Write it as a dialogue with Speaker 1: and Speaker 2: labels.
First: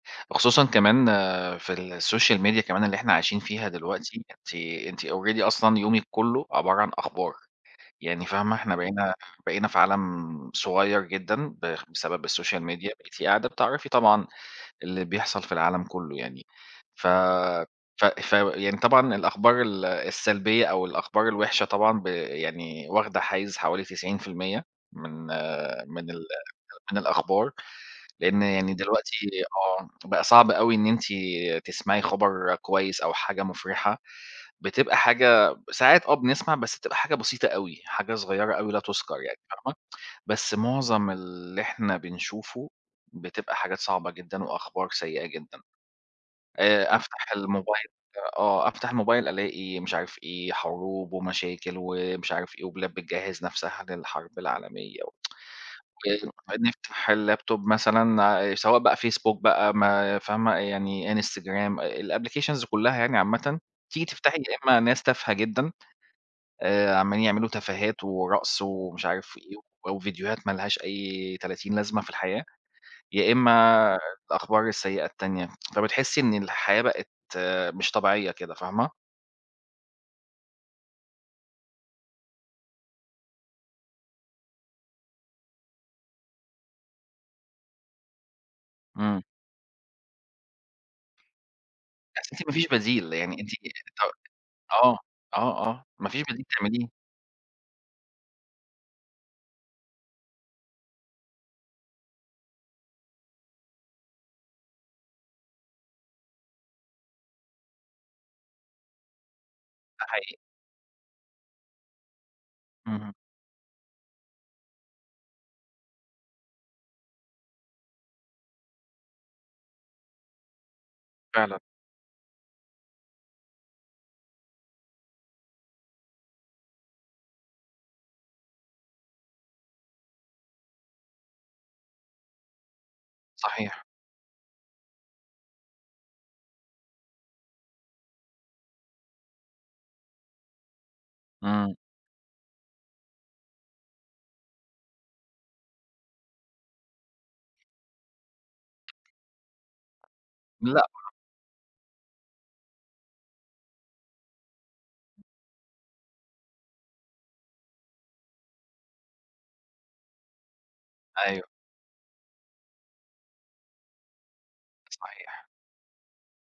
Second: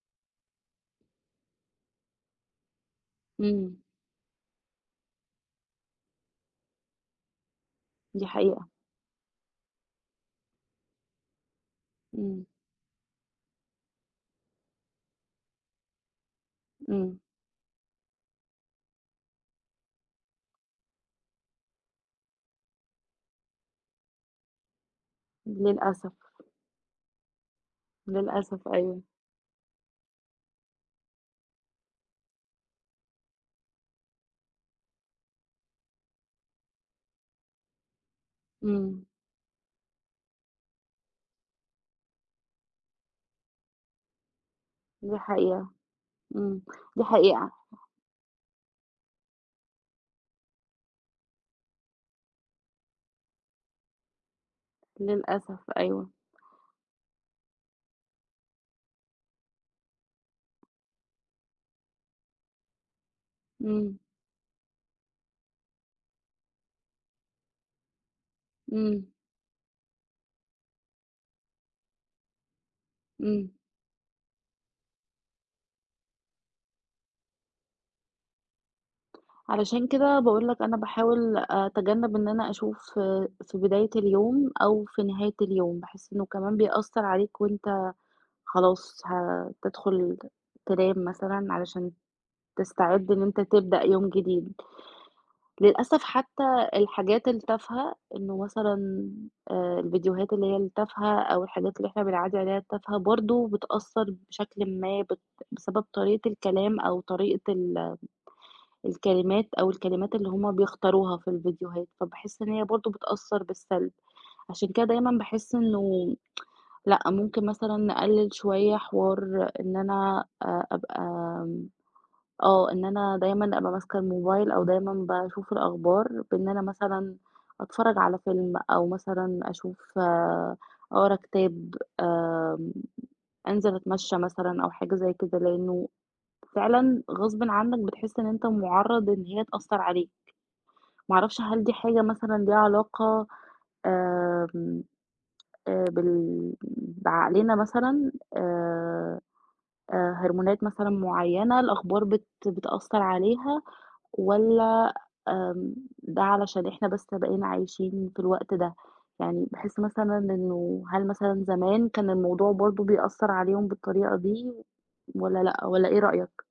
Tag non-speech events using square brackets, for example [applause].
Speaker 1: وخصوصًا كمان في الSocial Media كمان اللي إحنا عايشين فيها
Speaker 2: إمم.
Speaker 1: دلوقتي، أنتِ أنتِ already أصلًا يومِك كلّه عبارة عن أخبار، يعني
Speaker 2: دي
Speaker 1: فاهمة،
Speaker 2: حقيقة.
Speaker 1: إحنا بقينا بقينا في عالم صغيّر جدًا ب بسبب
Speaker 2: إمم.
Speaker 1: الSocial Media، بقيتِ قاعدة بتعرفي طبعًا اللي بيحصل في العالم كلّه يعني، ف
Speaker 2: إمم.
Speaker 1: ف ف يعني طبعًا الأخبار ال السلبية أو الأخبار الوِحشة طبعًا ب يعني واخدة حيّز حوالي 90%، من من
Speaker 2: للأسف.
Speaker 1: ال من الأخبار، لإن
Speaker 2: للأسف
Speaker 1: يعني
Speaker 2: أيوه.
Speaker 1: دلوقتي آه، بقى صعب أوي إن أنتِ تسمعي خبر كويس أو حاجة مفرحة، بتبقى حاجة ساعات آه بنسمع بس بتبقى حاجة بسيطة أوي، حاجة صغيّرة أوي لا
Speaker 2: إمم.
Speaker 1: تُذكر يعني فاهمة، بس معظم اللي إحنا بنشوفه بتبقى حاجات صعبة جدًا وأخبار
Speaker 2: دي
Speaker 1: سيئة جدًا،
Speaker 2: حقيقة، إمم،
Speaker 1: آآ
Speaker 2: دي
Speaker 1: أفتح
Speaker 2: حقيقة.
Speaker 1: الموبايل آه أفتح الموبايل ألاقي مش عارف إيه حروب ومشاكل ومش عارف إيه، وبلاد بتجهز نفْسها للحرب العالمية، و
Speaker 2: للأسف
Speaker 1: [tsk]
Speaker 2: أيوه.
Speaker 1: و ونفتح الLaptop مثلًا آآ سواء بقى Facebook بقى ما فاهمة، يعني Instagram، الApplications كلّها يعني عامةً،
Speaker 2: إمم.
Speaker 1: تيجي تفتحي يا إمّا ناس تافهة جدًا، آآ عمالين يعملوا تفاهات ورقص
Speaker 2: إمم.
Speaker 1: ومش عارف إيه، و وفيديوهات ما لهاش أي تلاتين لازمة في الحياة، يا
Speaker 2: إمم.
Speaker 1: إمّا الأخبار السيئة التانية، [tsk] فبتحسي إن الحياة بقت مش طبيعية كده فاهمة؟
Speaker 2: علشان كده باقول لك أنا باحاول أتجنب إن أنا أشوف في بداية اليوم أو في نهاية اليوم، باحس إنه كمان بيأثّر عليك وأنت خلاص
Speaker 1: إمم.
Speaker 2: هتدخل ت تنام مثلًا، علشان
Speaker 1: بس أنتِ ما فيش
Speaker 2: تستعد
Speaker 1: بديل،
Speaker 2: إن
Speaker 1: يعني
Speaker 2: أنت
Speaker 1: أنتِ
Speaker 2: تبدأ
Speaker 1: ط
Speaker 2: يوم جديد،
Speaker 1: آه، آه، آه،
Speaker 2: للأسف
Speaker 1: ما فيش بديل
Speaker 2: حتّى
Speaker 1: تعمليه.
Speaker 2: الحاجات التافهة، إنه مثلًا آآ، الفيديوهات اللي هي التافهة أو الحاجات اللي إحنا بنعدّي عليها التافهة، برضه بتأثّر بشكلٍ ما، بت بسبب طريقة الكلام أو طريقة ال الكلمات، أو
Speaker 1: ده
Speaker 2: الكلمات اللي
Speaker 1: حقيقي.
Speaker 2: هُم بيختاروها في الفيديوهات، فباحس إن هي برضه
Speaker 1: اهم.
Speaker 2: بتأثّر بالسلب، عشان كده دايمًا باحس إنه [tsk] لأ، ممكن مثلًا نقلل شوية حوار إن أنا آآ، أبقى
Speaker 1: فعلًا.
Speaker 2: آمم، آه إن أنا دايمًا أبقى ماسكة الموبايل أو دايمًا باشوف الأخبار، بإن أنا مثلًا، أتفرّج على فيلم أو مثلًا أشوف، أقرا كتاب، آمم أنزل
Speaker 1: صحيح.
Speaker 2: أتمشى مثلًا أو حاجة زي كده، لإنه فعلًا غصبٍ عنك بتحس إن أنت مُعرَّض إن هي تأثّر عليك، ما اعرفش هل دي
Speaker 1: إمم.
Speaker 2: حاجة مثلًا ليها علاقة، آمم، آآ بال بعقلنا مثلًا، آآ آآ هرمونات
Speaker 1: لأ.
Speaker 2: مثلًا معيّنة الأخبار بت بتأثّر عليها، والَّا آمم ده علشان إحنا بس بقينا عايشين في الوقت ده؟ يعني باحس مثلًا إنه هل
Speaker 1: أيوه.
Speaker 2: مثلًا زمان كان الموضوع برضو بيأثّر عليهم بالطريقة دي، والَّا
Speaker 1: صحيح.
Speaker 2: لأ، والَّا إيه رأيك؟